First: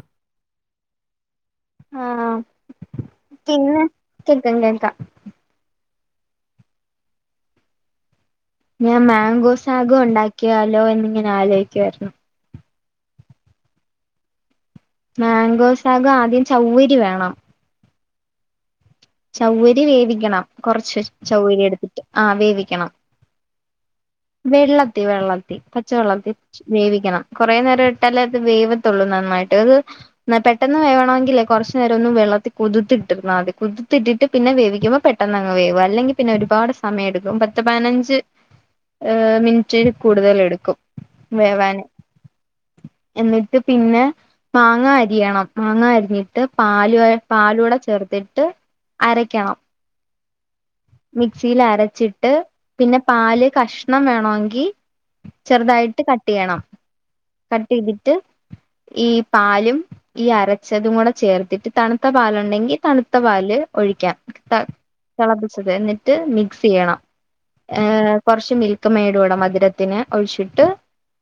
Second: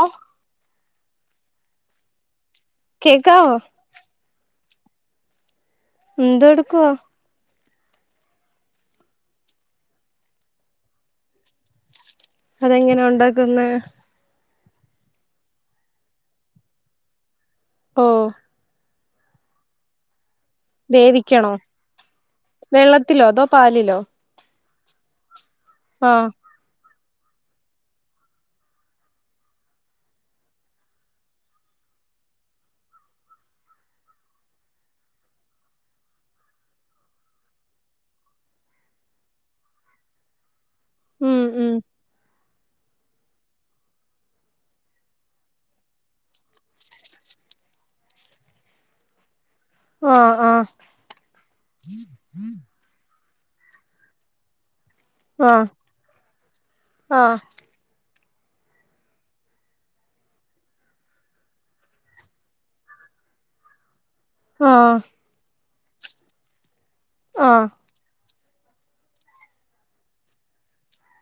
A ആഹ് കേക്കാവോ പിന്നെ കേൾക്ക കേൾക്കാ എന്തോടുക്ക ഞാൻ മാങ്കോസാഗോ ഇണ്ടാക്കിയാലോ എന്നിങ്ങനെ ആലോചിക്കുവായിരുന്നു അതെങ്ങനെ ഉണ്ടാക്കുന്നെ മാംഗോസ്ഗോ ആദ്യം ചൗവരി വേണം ഓഹ് ചൗവരി വേവിക്കണം കുറച്ച വേവിക്കണോ ചൗവരി എടുത്തിട്ട് ആ വേവിക്കണം വെള്ളത്തിലോ അതോ പാലിലോ വെള്ളത്തിൽ വെള്ളത്തിൽ പച്ച ആഹ് വെള്ളത്തിൽ വേവിക്കണം കുറെ നേരം ഇട്ടാലേ അത് വേവത്തുള്ളൂ നന്നായിട്ട് അത് പെട്ടെന്ന് വേണമെങ്കിൽേ കുറച്ചു നേരം ഒന്ന് വെള്ളത്തി കുതിട്ടിരുന്നാൽ മതി കുതിത്തിട്ടിട്ട് പിന്നെ വേവിക്കുമ്പോ പെ പെട്ടെന്ന്ങ് വേകും അല്ലെങ്കി പിന്നെ ഒരുപാട് സമയം എടുക്കും പത്ത് പതിനഞ്ച് ഏഹ് മിനിട്ടിന് കൂടുതൽ എടുക്കും ഉം ഉം വേവാന് എന്നിട്ട് പിന്നെ മാങ്ങ അരിയണം മാങ്ങ അരിഞ്ഞിട്ട് പാലു പാലൂടെ ചേർത്തിട്ട് അരക്കണം ആഹ് ആഹ് മിക്സിൽ അരച്ചിട്ട് പിന്നെ പാല് കഷ്ണം വേണോ എങ്കിൽ ങ് ചെറുതായിട്ട് കട്ട് ചെയ്യണം ആഹ് ആഹ് കട്ട് ട്ടിയ്തിട്ട് ഈ പാലും ഈ അരച്ചതും കൂടെ ചേർത്തിട്ട് തണുത്ത പാലുണ്ടെങ്കിൽ തണുത്ത പാല് ഒഴിക്കാം ആഹ് തെളപ്പിച്ചത് എന്നിട്ട് മിക്സി ചെയ്യണം ആഹ് ഏ കുറച്ച് മിൽ ക്ക് മേടൂടെ മധുരത്തിന് ഒഴിച്ചിട്ട്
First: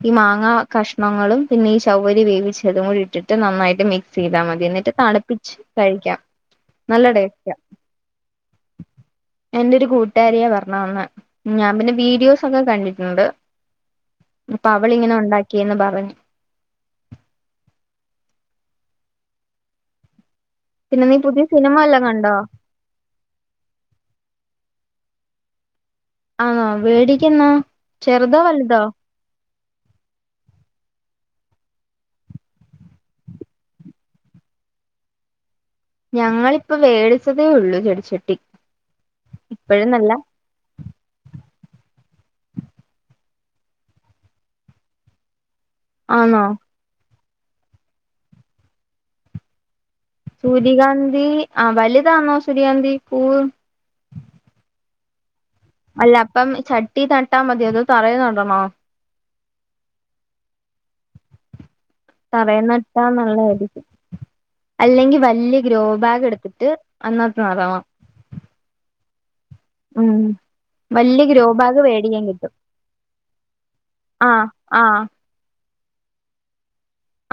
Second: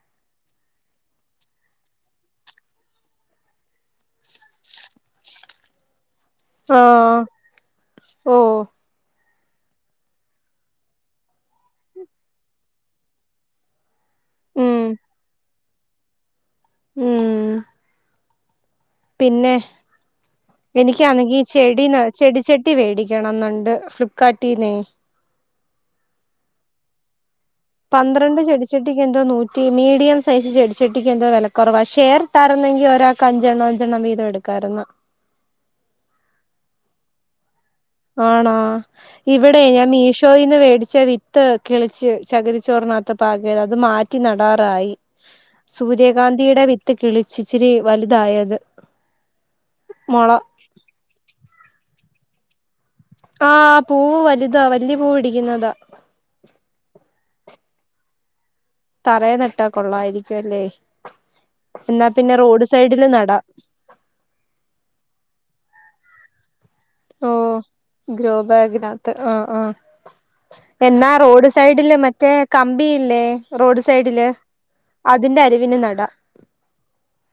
ഈ മാങ്ങാ കഷ്ണങ്ങളും പിന്നെ ഈ ചൗവരി വേവിച്ചതും കൂടി ഇട്ടിട്ട് നന്നായിട്ട് മിക്സ് ചെയ്താൽ മതി എന്നിട്ട് തണുപ്പിച്ച് കഴിക്കാം ആഹ് നല്ലടേസ്റ്റാ ഓ എന്റെ ഒരു കൂട്ടുകാരിയ പറഞ്ഞ തന്നെ ഞാൻ പിന്നെ വീഡിയോസൊക്കെ കണ്ടിട്ടുണ്ട് അപ്പൊ ഉം അവളിങ്ങനെ ഉണ്ടാക്കിയന്ന് പറഞ്ഞു ഉം.... പിന്നെ പിന്നെ നീ എനിക്കാണെങ്കിൽ പുതിയ സിനിമ വല്ലോം കണ്ടോ ചെടി ച മേടിക്കണം എന്നുണ്ട് ഫ്ലിപ്കാർട്ടീന്നെ ആന്നോ മേടികുന്നോ എന്നാ പന്ത്രണ്ട് ചെടിച്ചെട്ടിക്ക് എ എന്തോ നൂറ്റി മീഡിയം സൈസ് ചെടിച്ചട്ടിക്ക് എന്തോ വില കുറവാണ് ഷേർ ഇട്ടിരുന്നെങ്ങ്കിൽ ഒരാൾ അഞ്ചെണ്ണം അഞ്ചെണ്ണം വീത എടുക്കും കാരണം ഞങ്ങൾ ഇപ്പോ മേടിച്ചതേ ഉള്ളൂ ചെടി ആണോ ഇവിടെ ഞാൻ മീഷോയിൽ നീന്ന് മേടിച്ച വിത്ത് കിളിച്ച് ശകരിച്ചോറിനകത്ത പാകിയത് അത് മാറ്റി നടാറായി ആണോ സൂര്യകാന്തിയുടെ വിത്ത് കിളിച്ചിച്ചിരി വലുതായത് മുള സൂര്യകാന്തി ആ വലുതാണോ സൂര്യകാന്തി പൂവ് ആഹ പൂവ് വലുതാ വലിയ പൂ പിടിക്കുന്നതാ അല്ല അപ്പം ചട്ടി നട്ടാ മതി അതോ തറയ നടണോ തറയിൽ നട്ടാ കൊള്ളായിരിക്കും അല്ലേ എന്നാ പിന്നെ തറയിൽ റോഡ് സൈഡില് നടാം അല്ലെങ്കിൽ വല്യ ഗ്രോ ബാഗ് എടുത്തിട്ട് അതിനകത്ത് ഓഹ് നടണം ഗ്രോ ബാഗിനകത്ത് ആഹ് ആഹ് ഉം എന്നാ വല്യ ഗ്രോ റോഡ് ബാഗ് സൈഡില് വേടിക്കാൻ മറ്റേ കിട്ടും കമ്പിയില്ലേ റോഡ് സൈഡില് ആഹ് ആഹ് അത് അതിന്റെ അറിവിന് നട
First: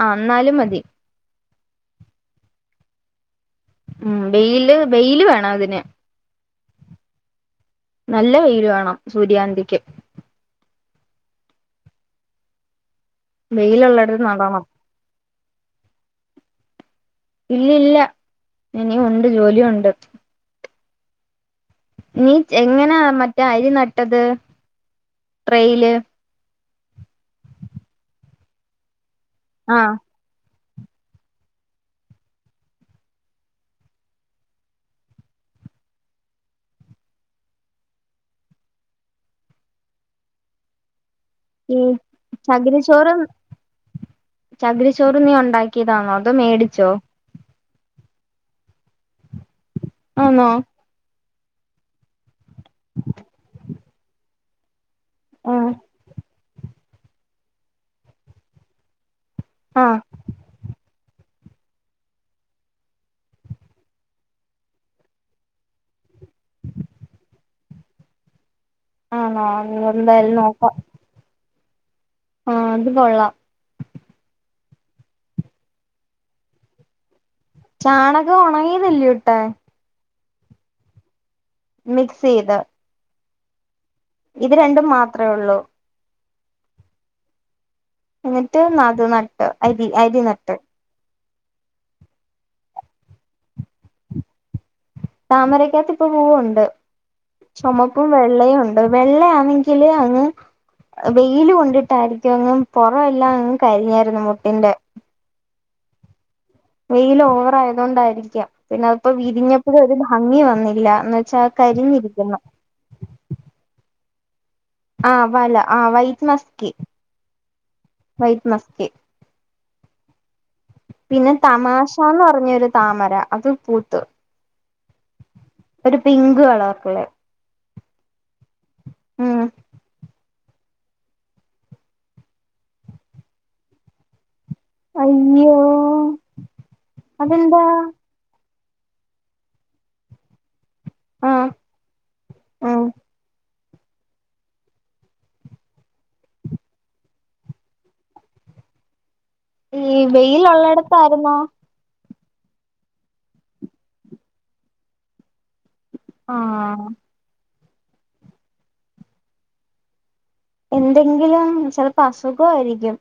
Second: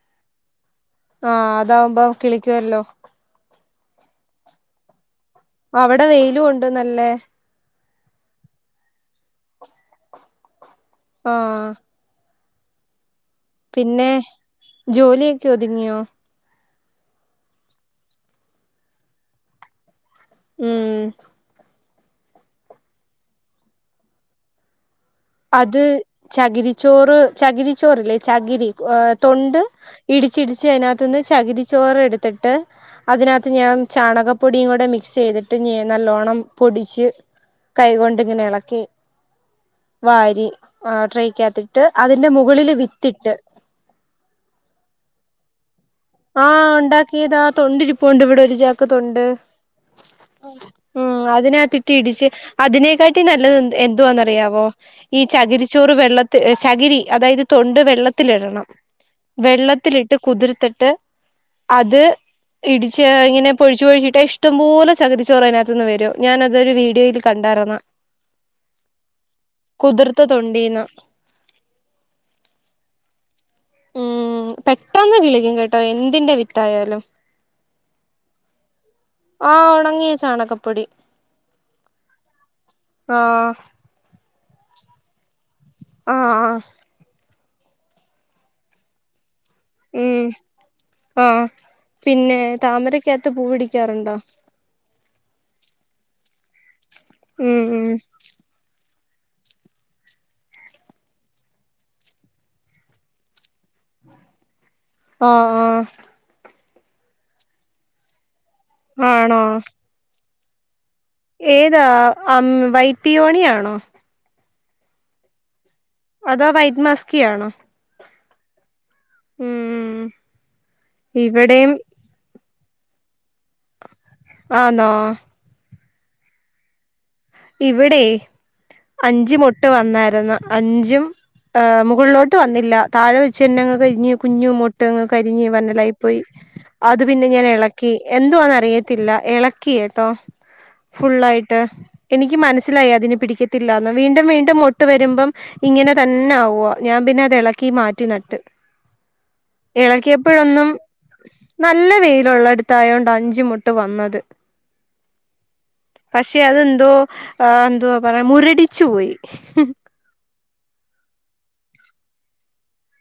ആഹ് ഇന്നാലും മതി ആഹ് അതാവുമ്പം കിളിക്കുവല്ലോ. ഉം ബെയില് ബെയില് വേ അവടെ വെയിലും ഉണ്ട് നല്ലേ നല്ല വെയിൽ വേണം സൂര്യകാന്തിക്ക്. ആഹ് പിന്നെ വെയിലുള്ളടത്ത് നടണം ജോലിയക്കെ ഒതുങ്ങിയോ? ഇല്ല ഇല്ല ഇനിയും ഉണ്ട് ജോലി ഉണ്ട്. ഉം നീ എങ്ങനാ മറ്റേ അരി നട്ടത്? അത് ട്രെയില് ചകിരിച്ചോറ് ചകിരിച്ചോർല്ലേ ചകിരി ഏഹ് തൊണ്ട് ആഹ് ഇടിച്ചിടിച്ച് അതിനകത്ത്ന്ന് ചകിരി ചോറ് എടുത്തിട്ട് അതിനകത്ത് ഞാൻ ചാണകപ്പൊടിയും കൂടെ മിക്സ് ചെയ്തിട്ട് ഞാ നല്ലോണ്ണം പൊടിച്ച് കൈകൊണ്ട് ഇങ്ങനെ എളക്കി വാരി ആഹ് ട്രൈക്കകത്തിട്ട് അതിന്റെ മുകളിൽ വിത്തിട്ട് ചകിരി ചോറ് നീ ഉണ്ടാക്കിയതാണോ? അതോ ആഹ് മേടിച്ചോ ഉണ്ടാക്കിയത തൊണ്ടിരിപ്പുണ്ട് ഇവിടെ ഒരു ചാക്ക് തൊണ്ട്. ആന്നോ ഉം അതിനകത്തിട്ട് ഇടിച്ച് അതിനെക്കാട്ടി നല്ലത് എന്ത് എന്തോന്നറിയാവോ? ഈ ആഹ് ചകിരിച്ചോറ് വെള്ളത്തിൽ ചകിരി അതായത് തൊണ്ട് വെള്ളത്തിലിടണം. ആഹ് വെള്ളത്തിലിട്ട് കുതിർത്തിട്ട് അത് ഇടിച്ച് ഇങ്ങനെ പൊഴിച്ച് പൊഴിച്ചിട്ട് ഇഷ്ടം പോലെ ചകരിച്ചോറ് അതിനകത്ത്ന്ന് വരും ഞാനതൊരു വീഡിയോയിൽ കണ്ടായിരുന്ന് ആണോ കുതിർത്ത എന്തായാലും തൊണ്ടീന്ന് ആഹ് അത് കൊള്ളാം ഉം പെട്ടന്ന് കിളിക്കും കേട്ടോ എന്തിന്റെ വിത്തായാലും ചാണകം ഉണങ്ങിയതല്ലയോട്ടെ ആഹ് ഒണങ്ങിയ ചാണകപ്പൊടി മിക്സ് ചെയ്ത് ആഹ് ഇത് രണ്ടും മാത്രേ ഉള്ളു? ആഹ് ആഹ് എന്നിട്ട് നത് നട്ട് അരി അരി ഉം നട്ട് ആഹ് പിന്നെ താമരക്കകത്ത് പൂ പിടിക്കാറുണ്ടോ? താമരക്കകത്ത് ഇപ്പ പൂവുണ്ട് ഉം ഉം ചുമപ്പും വെ വെള്ളയുണ്ട് വെള്ളയാണെങ്കില് അങ്ങ് വെയില് കൊണ്ടിട്ടായിരിക്കും അങ്ങും പൊറവല്ലാംങ്ങ് കരിഞ്ഞാരുന്നു മുട്ടിന്റെ ആഹ് ആഹ് വെയിൽ ഓവർ ആയതോണ്ടായിരിക്കാം പിന്നെ അതിപ്പോ ആണോ വിരിഞ്ഞപ്പഴ് ഒരു ഭംഗി വന്നില്ല ഇന്ന ഏതാ അം വൈറ്റി മണിയാണോ? ആഹ് വല ആഹ് വൈറ്റ് അതോ മസ്കി വൈറ്റ് മസ്കിയാണോ വൈറ്റ് മസ്കി ഉം പിന്നെ ഇവിടെയും തമാശാന്ന് പറഞ്ഞ ഒരു താമര അത് പൂത്ത്. ആന്നോ? ഒരു പിങ്ക് കളർക്കല്ലേ ഇവിടെ ഉം അഞ്ചുമൊട്ട് വന്നായിരുന്നു അഞ്ചും ഏഹ് മുകളിലോട്ട് വന്നില്ല താഴെവെച്ചന്നെങ്ങ് കരിഞ്ഞ് കുഞ്ഞു മൊ ട്ടങ്ങ് കരിഞ്ഞ് അയ്യോ വന്നലായി പോയി അത് പിന്നെ ഞാൻ അതെന്താ എളക്കി എന്തുവാന്ന് അറിയത്തില്ല എളക്കി കേട്ടോ ആഹ് ഫുള്ളായിട്ട് എനിക്ക് ഉം മനസ്സിലായി അതിന് പിടിക്കത്തില്ലാന്ന് വീണ്ടും വീണ്ടും മൊട്ട് വരുമ്പം ഇങ്ങനെ തന്നെ ആവുവ ഞാൻ പിന്നെ അത് എളക്കി മാറ്റി നട്ട് ഈ എളക്കിയപ്പോഴൊന്നും വെയിലുള്ളടത്തായിരുന്നോ നല്ല വെയിലുള്ളട്ത്തായോണ്ട് അഞ്ച് മൊട്ട് വന്നത് പക്ഷെ ആഹ് അതെന്തോ ആ എന്തോ പറ മുര്ടിച്ചു പോയി എന്തെങ്കിലും ചെലപ്പോ അസുഖായിരിക്കും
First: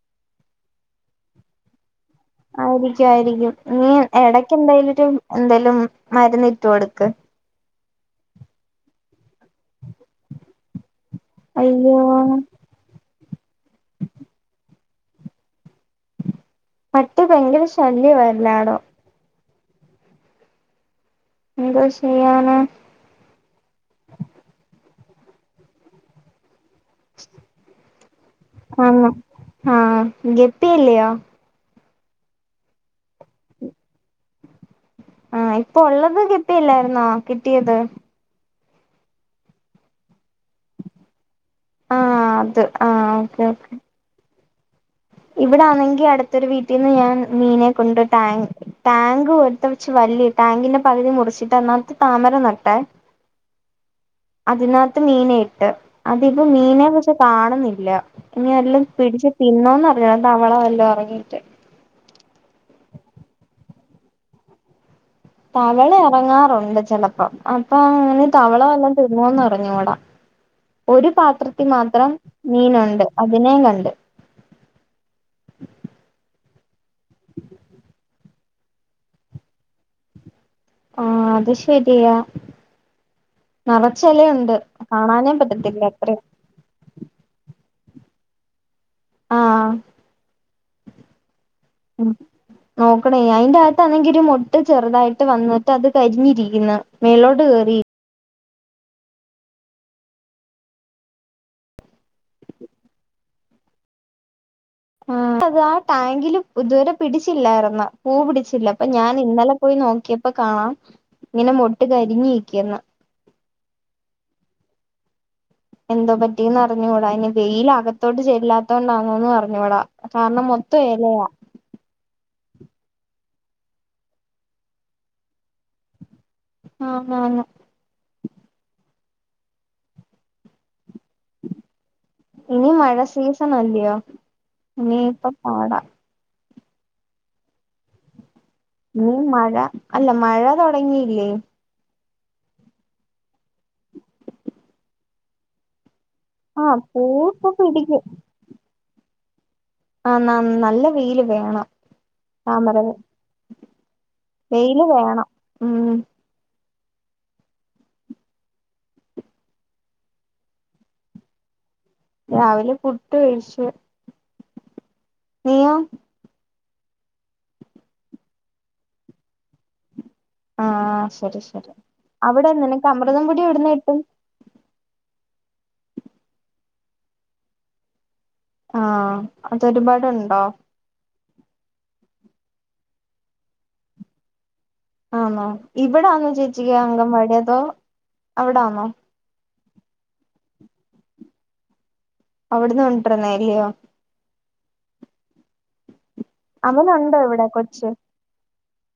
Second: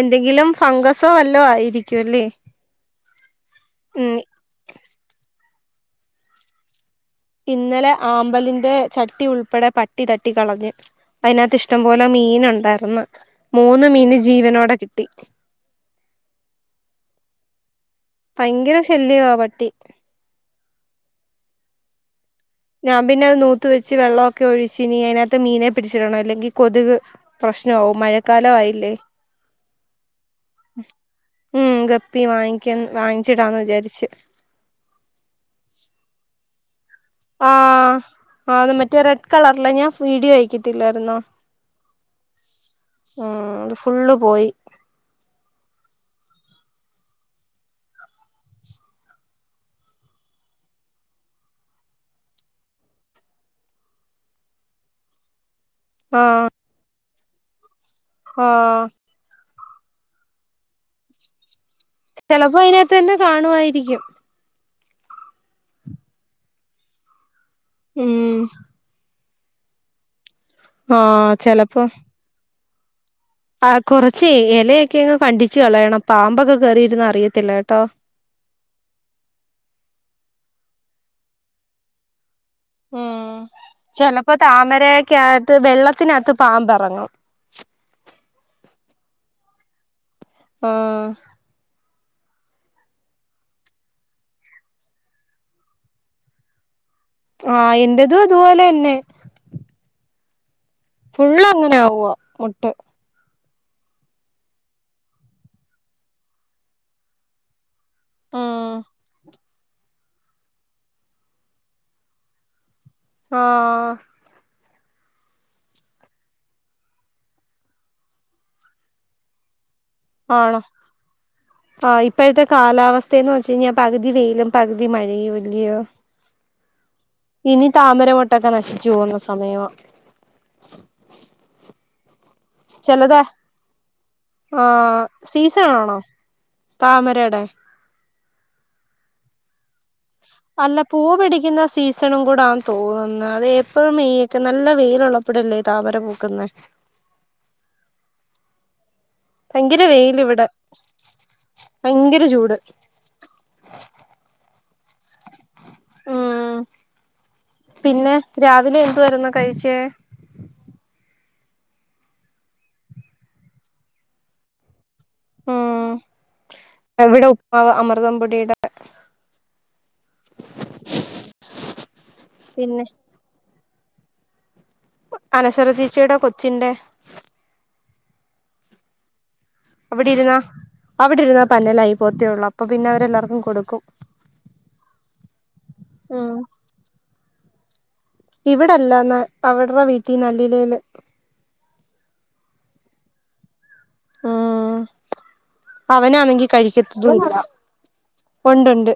എന്തെങ്കിലും ഫംഗസോ വല്ലോ ആയിരിക്കും ല്ലേ ആയിരിക്കും ആയിരിക്കും നീ എടക്ക് എന്തായാലു ഒരു എന്തേലും മരുന്നിട്ടു കൊടുക്ക് ഇന്നലെ ആമ്പലിന്റെ ചട്ടി ഉൾപ്പെടെ പട്ടി തട്ടി കളഞ്ഞ് അയ്നകത്ത് അയ്യോ ഇഷ്ടംപോലെ മീന് ഉണ്ടാർന്ന് മൂന്ന് മീന് ജീവനോടെ കിട്ടി പട്ടി ഭയങ്കര ശല്യം ആ എല്ലായിടം ഇല്ലിയോ പട്ടി എന്തോ ചെയ്യാനാ ഞാൻ പിന്നെ അത് നൂത്ത് വെച്ച് വെള്ളം ഒക്കെ ഒഴിച്ച് നീ അതിനകത്ത് മീനെ പിടിച്ചിടണം അല്ലെങ്കിൽ കൊതുക് പ്രശ്നാവും മഴക്കാല ആയില്ലേ ആന്ന് ആഹ് ഗപ്പിയല്ലയോ ഉം ഗപ്പി വാങ്ങിക്ക വാങ്ങിച്ചിടാന്ന് വിചാരിച്ച് ആഹ് ഇപ്പൊ ഉള്ളത് ഗെപ്പിയില്ലായിരുന്നോ ആഹ് ആ മറ്റേ റെഡ് കളർല ഞാൻ വീഡിയോ അയക്കത്തില്ലായിരുന്നോ ആഹ് അത് ആഹ് ഉം ഓക്കെ ഓക്കേ അത് ഫുള്ള് പോയി ഇവിടെ ആണെങ്കി അട്ത്തൊരു വീട്ടിൽന്ന് ഞാൻ മീനെ കൊണ്ട് ടാങ്ക് ടാങ്ക് പോടുത്ത വെച്ച് വല്യ ടാങ്കിന്റെ പകുതി മുറിച്ചിട്ട് അയ്ന്നകത്ത് താമര നട്ടെ അതിനകത്ത് മീനെ ഇട്ട് അതിപ്പോ ആഹ് മീൻനെ ന്ന്വെച്ചാ കാണുന്നില്ല ഇനി ആഹ് എല്ലാം പിടിച്ചി പിന്നോന്ന് [unintelligible] തവള വല്ലോ എറങ്ങീട്ട് ചെലപ്പോ അയ്നകത്ത് തന്നെ കാണുമായിരിക്കും തവള എറങ്ങാറുണ്ട് ചെലപ്പം അപ്പൊ അങ്ങനെ ഉം തവള എല്ലാം തിന്നോന്ന് അറിഞ്ഞുകൂടാ ഒരു ആഹ് പാത്രത്തിൽ ചെലപ്പോ മാത്രം മീനുണ്ട് അതിനേം ആ കണ്ട് കുറച്ചേ ഇലയൊക്കെങ്ങ് കണ്ടിച്ചു കളയണം പാമ്പൊക്കെ കേറിയിര്ന്ന അറിയത്തില്ല കേട്ടോ ആഹ് അത് ശരിയാ ഉം ചെലപ്പോ നറച്ചെലയുണ്ട് താമരയൊക്കെ കാണാനേ അകത്ത് പറ്റത്തില്ല അത്രയും വെള്ളത്തിനകത്ത് പാമ്പെറങ്ങും ആഹ് ആഹ് ഉം നോക്കണേ അയിന്റെ അകത്താണെങ്കിൽ ഒരു മുട്ട് ചെറുതായിട്ട് വന്നിട്ട് അത് കരിഞ്ഞിരിക്കുന്നു മേലോട്ട് കേറി ആഹ് എന്റതും അതുപോലെന്നെ ഫുള് അങ്ങനെ ആവുവ മുട്ട് ആഹ് അത് ആ ടാങ്കില് ഇതുവരെ പിടിച്ചില്ലായിരുന്ന് പൂ പിടിച്ചില്ല ആഹ് അപ്പൊ ഞാൻ ഇന്നലെ പോയി നോക്കിയപ്പോ കാണാം ഇങ്ങനെ മൊട്ട് കരിഞ്ഞ് ഇരിക്കുന്നു ആഹ് എന്തോ പറ്റിന്ന് അറിഞ്ഞൂടാ ഇനി വെയിൽ അകത്തോട്ട് ചെല്ലാത്തോണ്ടാണോന്ന് അറിഞ്ഞൂടാ കാരണം മൊത്തഎലയ ആ ഇപ്പഴത്തെ കാലാവസ്ഥയെന്ന് വെച്ച് കഴിഞ്ഞാ പകുതി വെയിലും പകുതി മഴയുവല്യോ ആന്നാന്ന് നി താമരമൊട്ടൊക്കെ നശിച്ചു പോകുന്ന സമയമാ ഇനി മഴ ചെലത് സീസൺ അല്ലിയോ ഇനിയിപ്പ പാട താമരേടെ ഇനീ മഴ അല്ല മഴ അല്ല പൂ തൊടങ്ങിയില്ലേ പിടിക്കുന്ന സീസ് സണും കൂടാന്ന് തോന്ന്ന്ന് അത് ഏപ്രിൽ മെയ് ഒക്കെ നല്ല വെയിലുള്ള പ്പടല്ലേ താമര പൂക്കുന്നെ ആഹ് പൂവിപ്പൊ പിടിക്കും ഭയങ്കര വെയില് ഇവിടെ ആന്നാന്ന് നല്ല വെയില് വേണം ഭയങ്കര ചൂട് താമര വെയില് വേണം ഉം ഉം പിന്നെ രാവിലെ എന്തു വാരുന്ന് കഴിച്ചേ രാവിലെ പുട്ട് കഴിച്ച് നീയോ ഉം ഇവിടെ ഉപ്പ്മാവ് അമൃതംപൊടിയുടെ ആ ശരി ശരി അവിടെ പിന്നെ നിനക്ക് അമൃതംപൊടി എവിടന്ന് കിട്ടും അനശ്വര ചേച്ചിയുടെ കൊച്ചിന്റെ ആഹ് അവിടിരുന്ന അതൊരുപാടുണ്ടോ അവിടിരുന്നാ പന്നലായി പോത്തേ ഒള്ളൂ അപ്പൊ പിന്നെ അവരെല്ലാവർക്കും കൊടുക്കും ആന്നോ ഇവിടാന്നോ ഉം ചേച്ചിക്ക് അങ്കൻവാടി അതോ അവിടാന്നോ ഇവിടല്ല ന അവിരുടെ വീട്ടി നല്ലിലേല് അവിടന്ന് കൊണ്ടിരുന്നേ അല്ലിയോ ആഹ് അവനാണെങ്കി അവനുണ്ടോ കഴിക്കത്തതുംഇല്ല ഇവിടെ കൊച്ച് ഒണ്ടൊണ്ട്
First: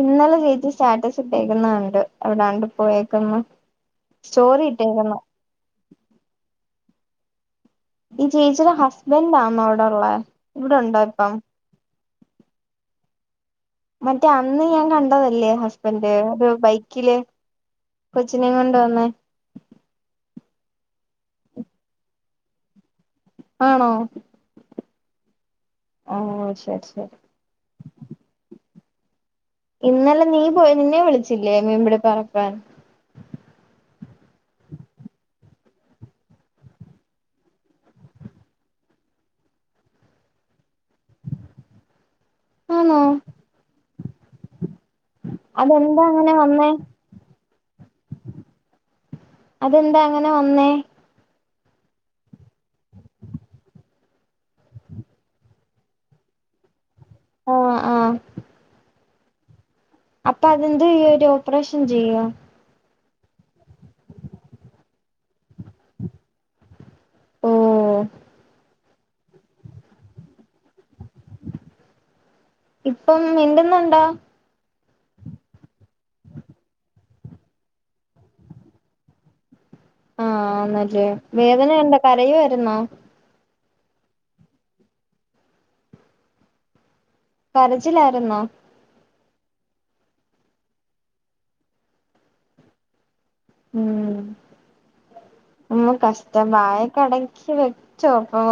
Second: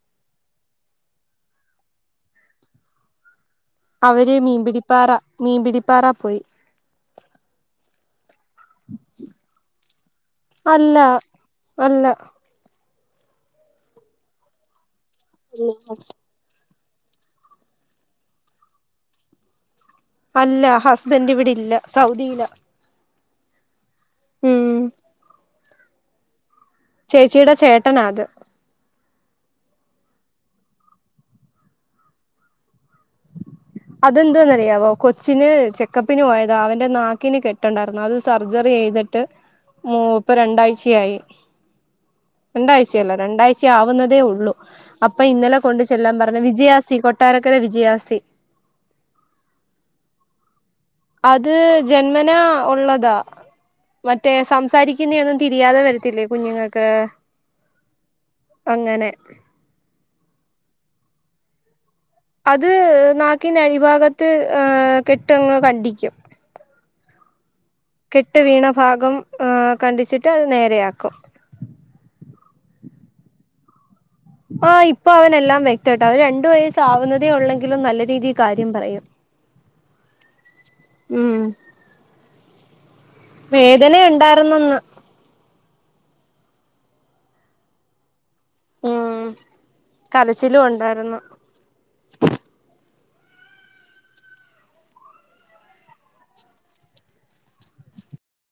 ഇന്നലെ ചേച്ചി സ്റ്റാറ്റസ് ഇട്ടേക്കുന്നണ്ട് എവിടാണ്ട് പോയേക്ക്ന്ന് അവര് മീൻപിടിപ്പാറ മീൻപിടിപ്പാറ പോയി ഈ ചേച്ചിയുടെ ഹസ്ബൻഡ് ആന്നോ അവിടെ ഒള്ളെ അല്ല ഇവിടൊണ്ടോ ഇപ്പം അല്ല മറ്റേ അന്ന് ഞാൻ കണ്ടതല്ലേ ഹസ്ബൻഡ് ഒരു ബൈക്കില് കൊച്ചിനേം കൊണ്ട് വന്നേ അല്ല ഹസ്ബൻഡ് ഇവിടെ ഇല്ല സൗദിയില ആണോ ഉം ഓ ശരി ശരി ചേച്ചിയുടെ ചേട്ടന അത് ഇന്നലെ നീ പോയി നിന്നെ വിളിച്ചില്ലേ മീൻപിടി പാറെ പോകാൻ അതെന്താന്നറിയാവോ കൊച്ചിന് ചെക്കപ്പിന് പോയതാ അവന്റെ നാക്കിന് കെട്ടൊണ്ടായിരുന്നു അത് സർജറി ചെയ്തിട്ട് മൂ ഇപ്പൊ രണ്ടാഴ്ചയായി ആണോ രണ്ടാഴ്ചയല്ല രണ്ടാഴ്ച ആവുന്നതേ ഒള്ളൂ അപ്പൊ ഇന്നലെ കൊണ്ട് അതെന്താ ചെല്ലാൻ അങ്ങനെ പറഞ്ഞു വന്നേ വിജയാസി കൊട്ടാരക്കര വിജയാസി അതെന്താ അങ്ങനെ വന്നേ അത് ജന്മനാ ഒള്ളതാ മറ്റേ സംസാരിക്കുന്ന ഒന്നും തിരിയാതെ വരത്തില്ലേ കുഞ്ഞുങ്ങൾക്ക് ആഹ് ആഹ് അങ്ങനെ അപ്പൊ അതെന്ത് ചെയ്യും അവര് ഓപ്പറേഷൻ ചെയ്യുവോ അത് നാക്കിന്റെ അടിഭാഗത്ത് കെട്ട് അങ്ങ് കണ്ടിക്കും. ഓ കെട്ട് വീണ ഭാഗം ഏഹ് കണ്ടിച്ചിട്ട് അത് നേരെയാക്കും. ഇപ്പം മിണ്ടുന്നുണ്ടോ? ആ ഇപ്പൊ അവനെല്ലാം വ്യക്തമായിട്ട് അവന് രണ്ടു വയസാവുന്നതേ ഒള്ളെങ്കിലും നല്ല രീതിയി കാര്യം പറയും. ആ ആന്നല്ലേ ഉം വേദനയുണ്ടോ കരയുവായിരുന്നോ? വേദന ഉണ്ടാരിന്നന്ന്. കരച്ചിലാരുന്നോ? ഉം കരച്ചിലും ഉണ്ടാരുന്നു. ഉം ഒന്ന് കഷ്ടം വായ അടക്കി വെച്ചോ ഇപ്പൊ